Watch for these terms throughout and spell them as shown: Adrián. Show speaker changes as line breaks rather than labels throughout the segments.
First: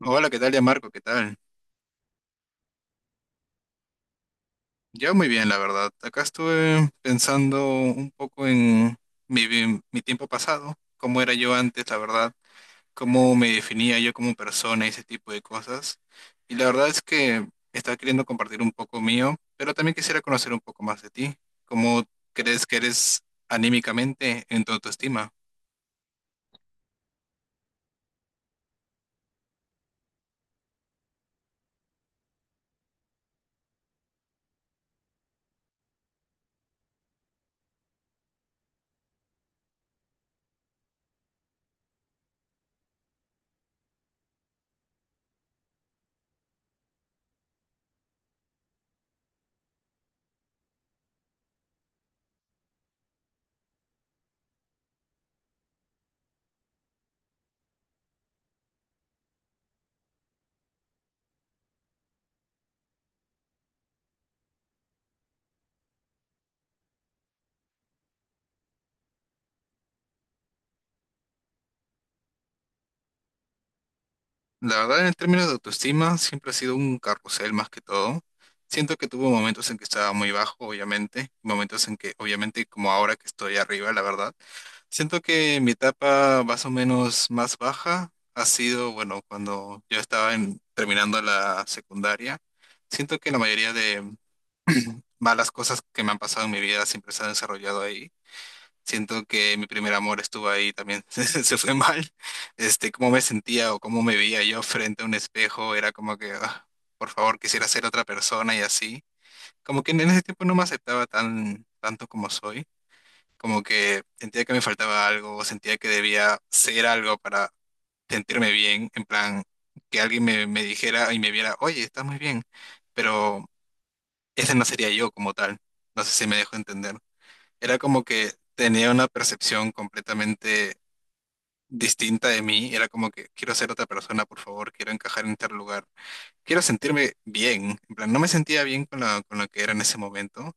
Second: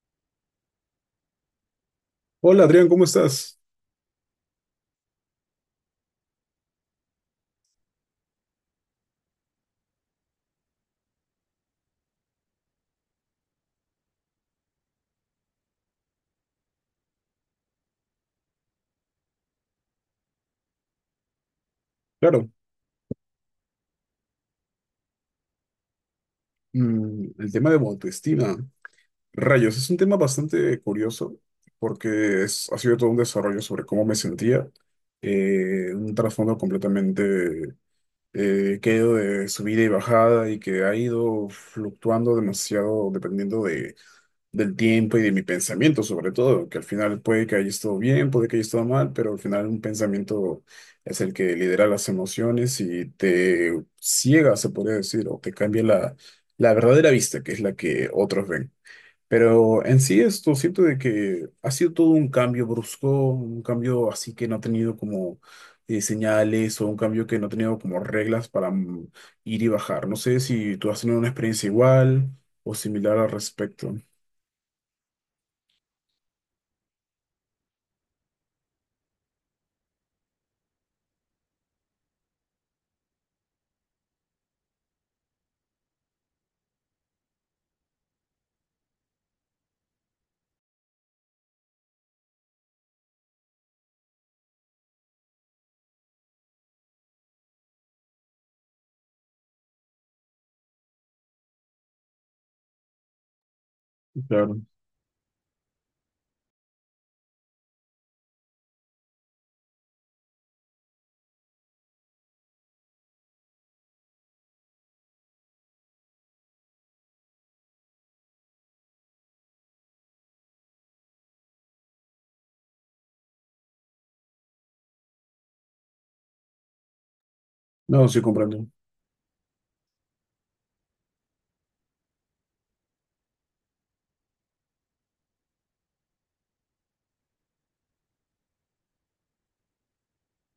Hola, ¿qué tal, ya Marco? ¿Qué tal?
Hola Adrián, ¿cómo estás?
Yo muy bien, la verdad. Acá estuve pensando un poco en mi tiempo pasado, cómo era yo antes, la verdad, cómo me definía yo como persona y ese tipo de cosas. Y la verdad es que estaba queriendo compartir un poco mío, pero también quisiera conocer un poco más de ti. ¿Cómo
Claro.
crees que eres anímicamente en tu autoestima?
El tema de autoestima, rayos, es un tema bastante curioso porque ha sido todo un desarrollo sobre cómo me sentía, un trasfondo completamente que ha ido de subida y bajada y que ha ido fluctuando demasiado dependiendo del tiempo y de mi pensamiento, sobre todo, que al final puede que haya estado bien, puede que haya estado mal, pero al final un pensamiento es el que lidera las emociones y te ciega, se podría decir, o te cambia la verdadera vista, que es la que otros ven. Pero en sí esto siento de que ha sido todo un cambio brusco, un cambio así que no ha tenido como señales o un cambio que no ha tenido como reglas para ir y bajar. ¿No sé si tú has tenido una experiencia igual o similar al respecto?
La verdad, en términos de autoestima, siempre ha sido un carrusel más que todo. Siento que tuvo momentos en que estaba muy bajo, obviamente, momentos en que, obviamente, como ahora que estoy arriba, la verdad. Siento que mi etapa más o menos más baja ha sido, bueno, cuando yo terminando la secundaria. Siento que la mayoría de malas cosas que me han pasado en mi vida siempre se han desarrollado ahí. Siento que mi primer amor estuvo ahí también, se fue mal. Este, cómo me sentía o cómo me veía
Claro.
yo frente a un espejo, era como que, "Ah, por favor, quisiera ser otra persona y así". Como que en ese tiempo no me aceptaba tanto como soy, como que sentía que me faltaba algo, o sentía que debía ser algo para sentirme bien, en plan, que me dijera y me viera, oye, estás muy bien, pero ese no sería yo como tal. No sé si me dejo entender. Era como
No, sí
que
comprendo.
tenía una percepción completamente distinta de mí, era como que quiero ser otra persona, por favor, quiero encajar en tal lugar, quiero sentirme bien, en plan, no me sentía bien con con lo que era en ese momento,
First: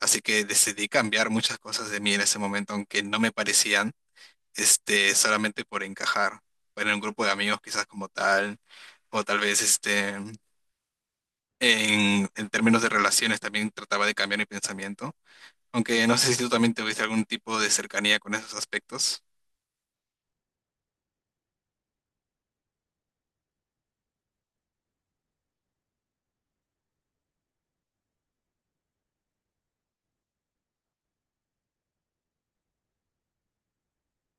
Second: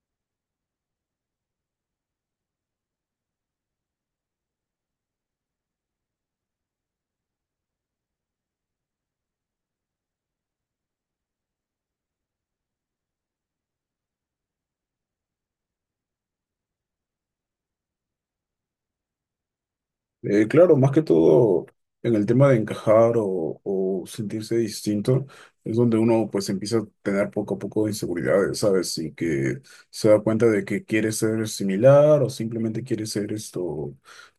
así que decidí cambiar muchas cosas de mí en ese momento, aunque no me parecían, este, solamente por encajar, en un grupo de amigos quizás como tal, o tal vez, este, en términos de relaciones también trataba de cambiar mi pensamiento, aunque no sé si tú también tuviste algún tipo de cercanía con esos aspectos.
Claro, más que todo en el tema de encajar o sentirse distinto, es donde uno pues empieza a tener poco a poco inseguridades, ¿sabes? Y que se da cuenta de que quiere ser similar o simplemente quiere ser esto,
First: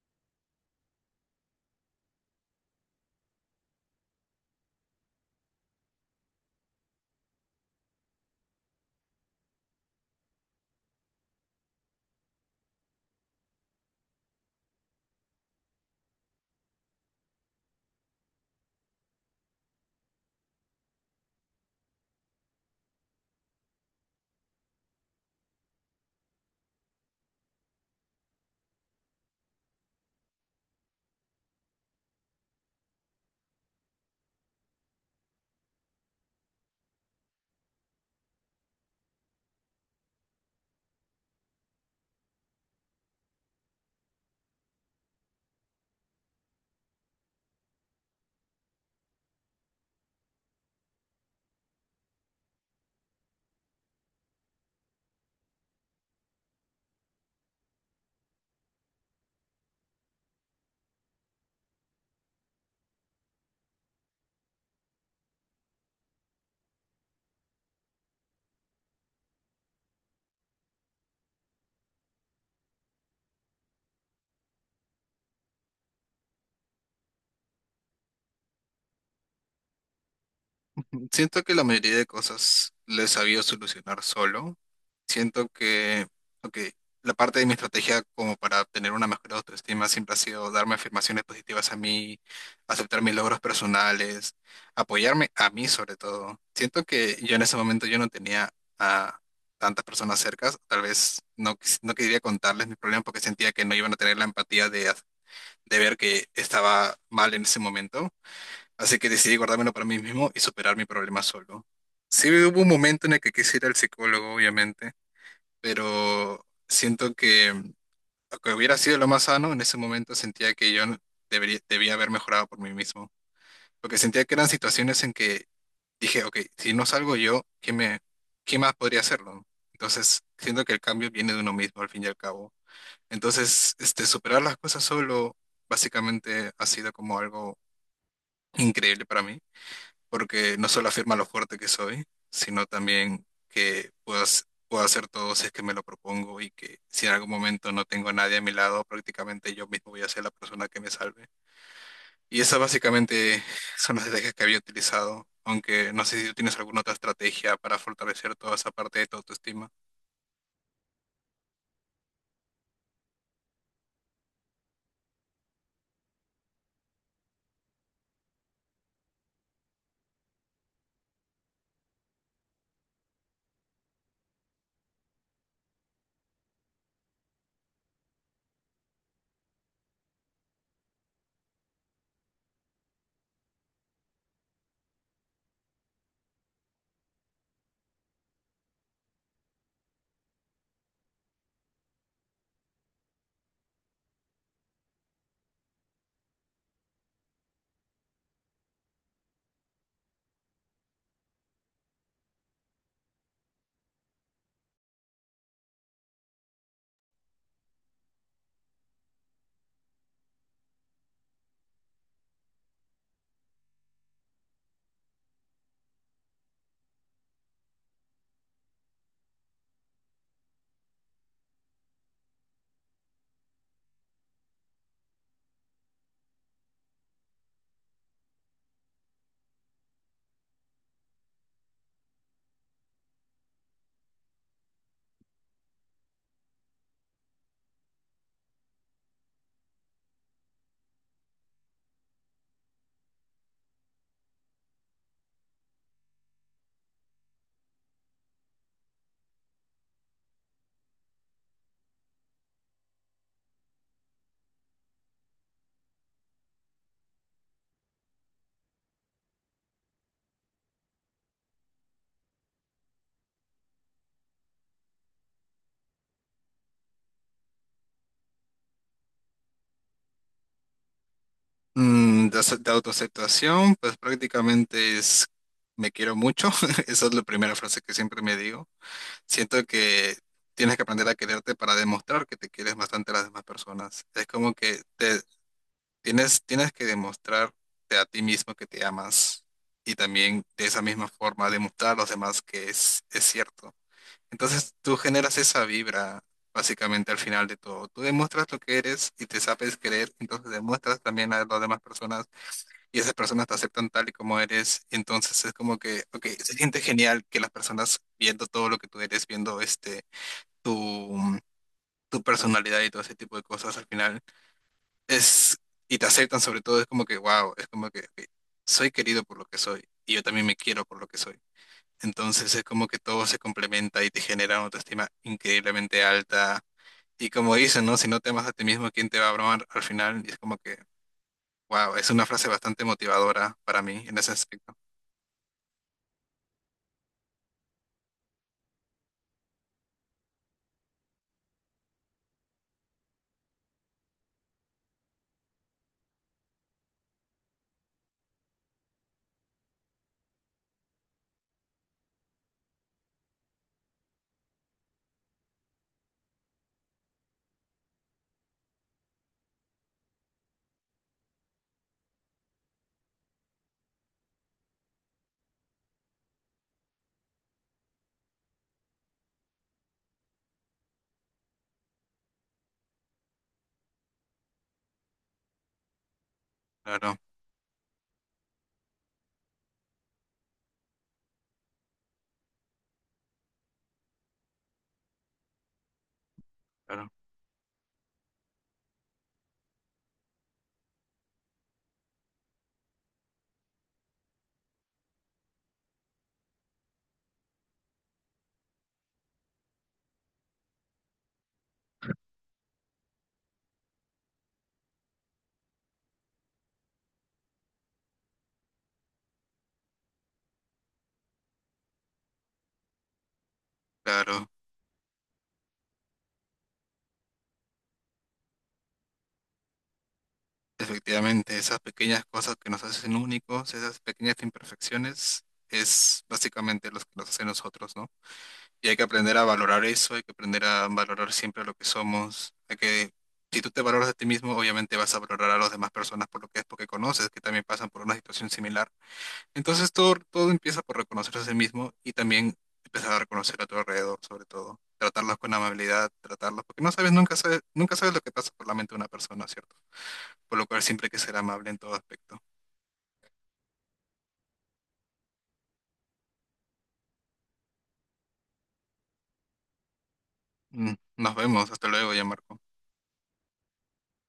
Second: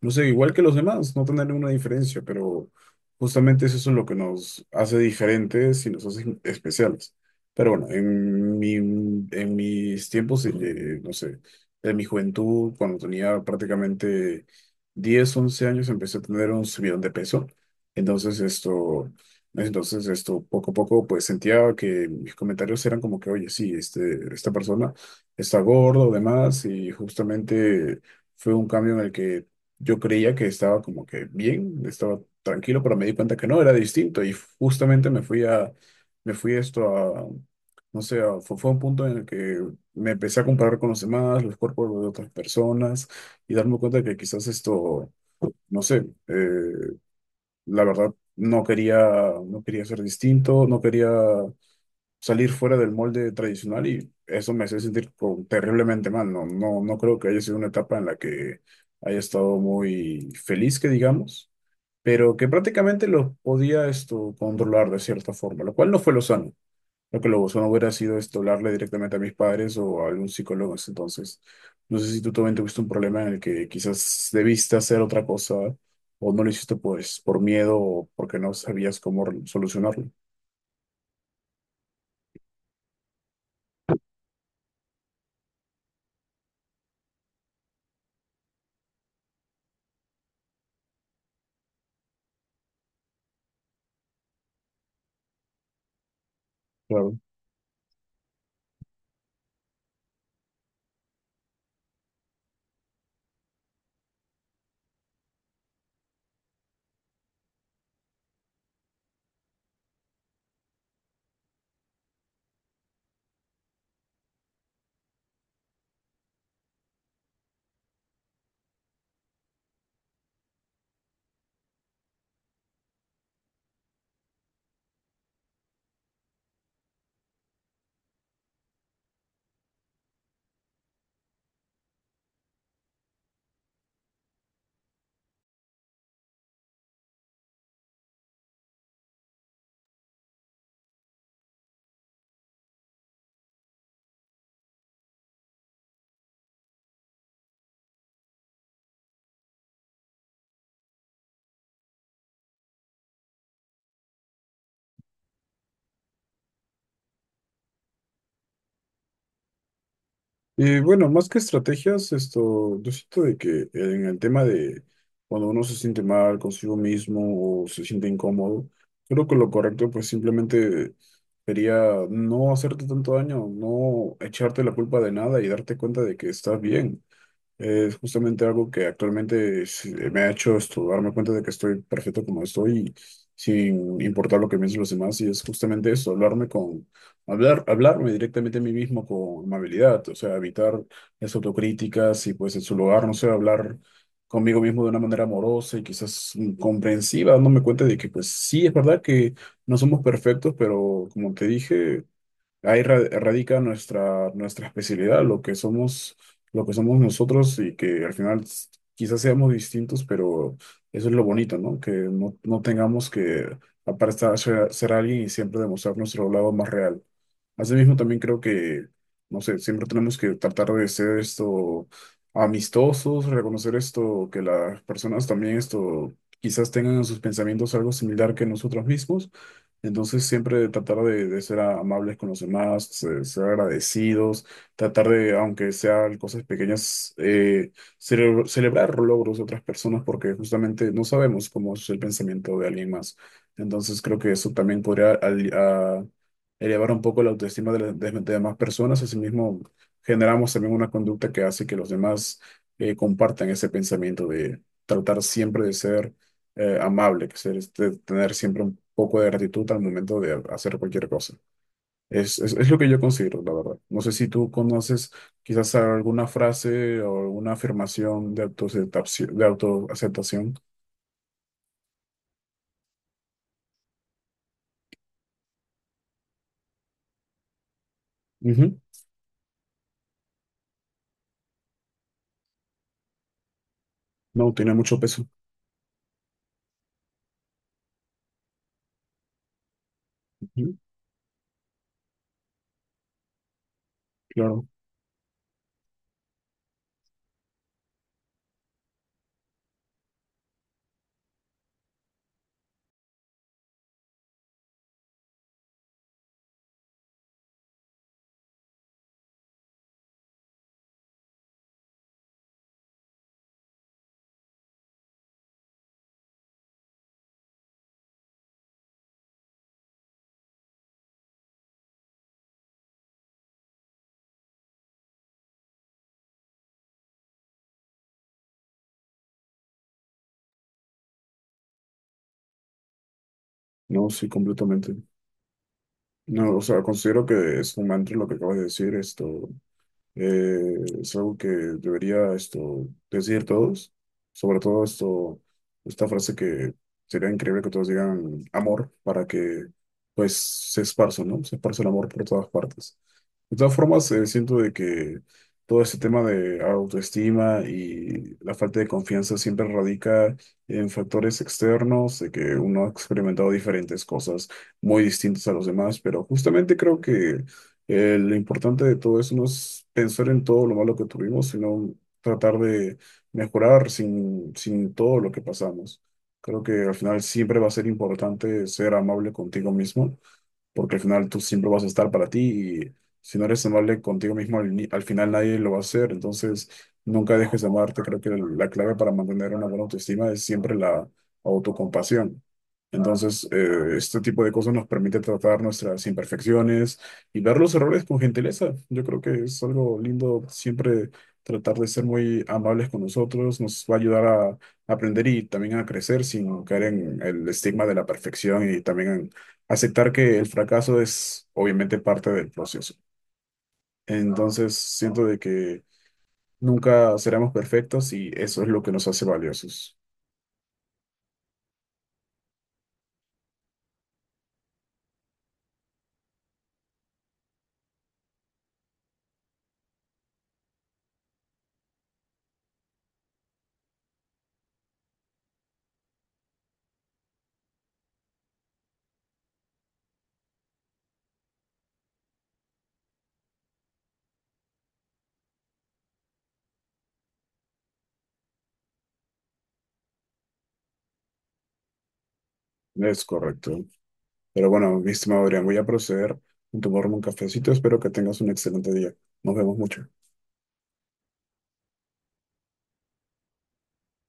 no sé, igual que los demás, no tener una diferencia, pero justamente eso es lo que nos hace diferentes y nos hace especiales. Pero bueno, en mis tiempos, no sé, en mi juventud, cuando tenía prácticamente 10 u 11 años empecé a tener un subidón de peso. Entonces esto, entonces esto poco a poco pues sentía que mis comentarios eran como que, oye, sí, este, esta persona está gordo o demás y justamente fue un cambio en el que yo creía que estaba como que bien, estaba tranquilo, pero me di cuenta que no, era distinto y justamente me fui a, me fui esto a, no sé, fue un punto en el que me empecé a comparar con los demás, los cuerpos de otras personas y darme cuenta de que quizás esto, no sé, la verdad no quería, no quería ser distinto, no quería salir fuera del molde tradicional y eso me hacía sentir como terriblemente mal. No creo que haya sido una etapa en la que haya estado muy feliz, que digamos, pero que prácticamente lo podía esto controlar de cierta forma, lo cual no fue lo sano. Lo que lo no hubiera sido esto, hablarle directamente a mis padres o a algún psicólogo. Entonces, no sé si tú también tuviste un problema en el que quizás debiste hacer otra cosa o no lo hiciste pues por miedo o porque no sabías cómo solucionarlo.
Siento que la mayoría de cosas le he sabido solucionar solo. Siento que, ok, la parte de mi estrategia como para tener una mejor autoestima siempre ha sido darme afirmaciones positivas a mí, aceptar mis logros personales, apoyarme a mí sobre todo. Siento que
Claro.
yo en ese momento yo no tenía a tantas personas cercas, tal vez no, no quería contarles mis problemas porque sentía que no iban a tener la empatía de ver que estaba mal en ese momento, así que decidí guardármelo para mí mismo y superar mi problema solo. Sí hubo un momento en el que quise ir al psicólogo, obviamente, pero siento que, aunque hubiera sido lo más sano, en ese momento sentía que yo no debía haber mejorado por mí mismo, porque sentía que eran situaciones en que dije, ok, si no salgo yo, ¿quién más podría hacerlo? Entonces, siento que el cambio viene de uno mismo, al fin y al cabo. Entonces, este, superar las cosas solo, básicamente, ha sido como algo increíble para mí porque no solo afirma lo fuerte que soy, sino también que puedo hacer todo si es que me lo propongo, y que si en algún momento no tengo a nadie a mi lado, prácticamente yo mismo voy a ser la persona que me salve. Y esas básicamente son las estrategias que había utilizado, aunque no sé si tú tienes alguna otra estrategia para fortalecer toda esa parte de tu autoestima.
Y bueno, más que estrategias, esto, yo siento de que en el tema de cuando uno se siente mal consigo mismo o se siente incómodo, creo que lo correcto pues simplemente sería no hacerte tanto daño, no echarte la culpa de nada y darte cuenta de que estás bien. Es justamente algo que actualmente me ha hecho darme cuenta de que estoy perfecto como estoy, sin importar lo que piensen los demás, y es justamente eso, hablarme directamente a mí mismo con amabilidad, o sea, evitar las autocríticas y pues en su lugar, no sé, hablar conmigo mismo de una manera amorosa y quizás comprensiva, dándome cuenta de que pues sí, es verdad que no somos perfectos, pero como te dije ahí radica nuestra especialidad, lo que somos nosotros y que al final quizás seamos distintos, pero eso es lo bonito, ¿no? Que no tengamos que aparentar ser alguien y siempre demostrar nuestro lado más real. Asimismo, también creo que, no sé, siempre tenemos que tratar de ser esto amistosos, reconocer esto, que las personas también esto quizás tengan en sus pensamientos algo similar que nosotros mismos. Entonces, siempre de ser amables con los demás, ser agradecidos, tratar de, aunque sean cosas pequeñas, celebrar logros de otras personas porque justamente no sabemos cómo es el pensamiento de alguien más. Entonces, creo que eso también podría aliviar elevar un poco la autoestima de las demás personas. Asimismo, generamos también una conducta que hace que los demás compartan ese pensamiento de tratar siempre de ser amable, que ser, este, tener siempre un poco de gratitud al momento de hacer cualquier cosa. Es lo que yo considero, la verdad. No sé si tú conoces quizás alguna frase o alguna afirmación de autoaceptación, de autoaceptación.
Mm, de autoaceptación, pues prácticamente es me quiero mucho, esa es la primera frase que siempre me digo.
Ujú.
Siento que tienes que aprender a quererte para demostrar que te quieres bastante a las demás personas. Es como
No, tiene
que
mucho
te
peso.
tienes que demostrarte a ti mismo que te amas y también de
Ujú.
esa misma forma demostrar a los demás que es cierto.
Claro,
Entonces tú generas esa vibra básicamente al final de todo. Tú demuestras lo que eres y te sabes querer, entonces demuestras también a las demás personas y esas personas te aceptan tal y como eres. Entonces es como que, ok, se siente genial que las personas viendo todo lo que tú eres, viendo este tu, tu personalidad y todo ese tipo de cosas al final es, y te aceptan sobre todo, es como que, wow, es como que ok, soy querido por lo que soy y yo también me quiero por lo que soy. Entonces es como que todo se complementa y te genera una autoestima increíblemente alta. Y como dicen, ¿no? Si no te amas a ti mismo, ¿quién te va a amar al final? Y es como que, wow, es una frase bastante motivadora para mí
no,
en
sí,
ese aspecto.
completamente. No, o sea, considero que es un mantra lo que acabas de decir, esto eh, es algo que debería esto decir todos, sobre todo esto, esta frase que sería increíble que todos digan amor para que pues se esparza, ¿no? Se esparza el amor por todas partes. De todas formas, siento de que todo este tema de autoestima y la falta de confianza siempre radica en factores externos, de que uno ha experimentado diferentes cosas muy distintas a los demás, pero justamente creo que lo importante de todo eso no es pensar en todo lo malo que tuvimos, sino tratar de mejorar sin todo lo que pasamos. Creo que al
Claro,
final siempre va a ser importante ser amable contigo mismo porque al final tú siempre vas a estar para ti y si no eres amable contigo mismo, al final nadie lo va a hacer. Entonces,
claro,
nunca dejes de amarte. Creo que la clave para mantener una buena autoestima es siempre la autocompasión. Entonces, este tipo de cosas nos permite tratar nuestras imperfecciones y ver los errores con gentileza. Yo creo que es algo lindo siempre tratar de ser muy amables con nosotros. Nos va a ayudar a aprender y también a crecer sin caer en el estigma de la perfección y también aceptar que el fracaso es obviamente parte del proceso.
claro.
Entonces, siento de que nunca seremos perfectos y eso es lo que nos hace valiosos.
Efectivamente, esas pequeñas cosas que nos hacen únicos, esas pequeñas imperfecciones, es básicamente lo que nos hace nosotros, ¿no? Y hay que aprender a valorar eso, hay que aprender a valorar siempre lo que somos. Hay que, si tú te valoras a ti mismo, obviamente vas a valorar a las demás personas por lo que es, porque conoces que también pasan por una situación similar. Entonces todo empieza por reconocerse a sí mismo y también empezar a reconocer a tu alrededor, sobre todo. Tratarlos con amabilidad, tratarlos, porque no sabes, nunca sabes lo que pasa por la mente de una persona, ¿cierto? Por lo cual siempre hay que ser amable en todo aspecto.
Es correcto. Pero bueno, mi estimado Adrián, voy a proceder a tomarme un cafecito. Espero que tengas un excelente día. Nos vemos mucho.
Mm. Nos vemos, hasta luego, ya Marco.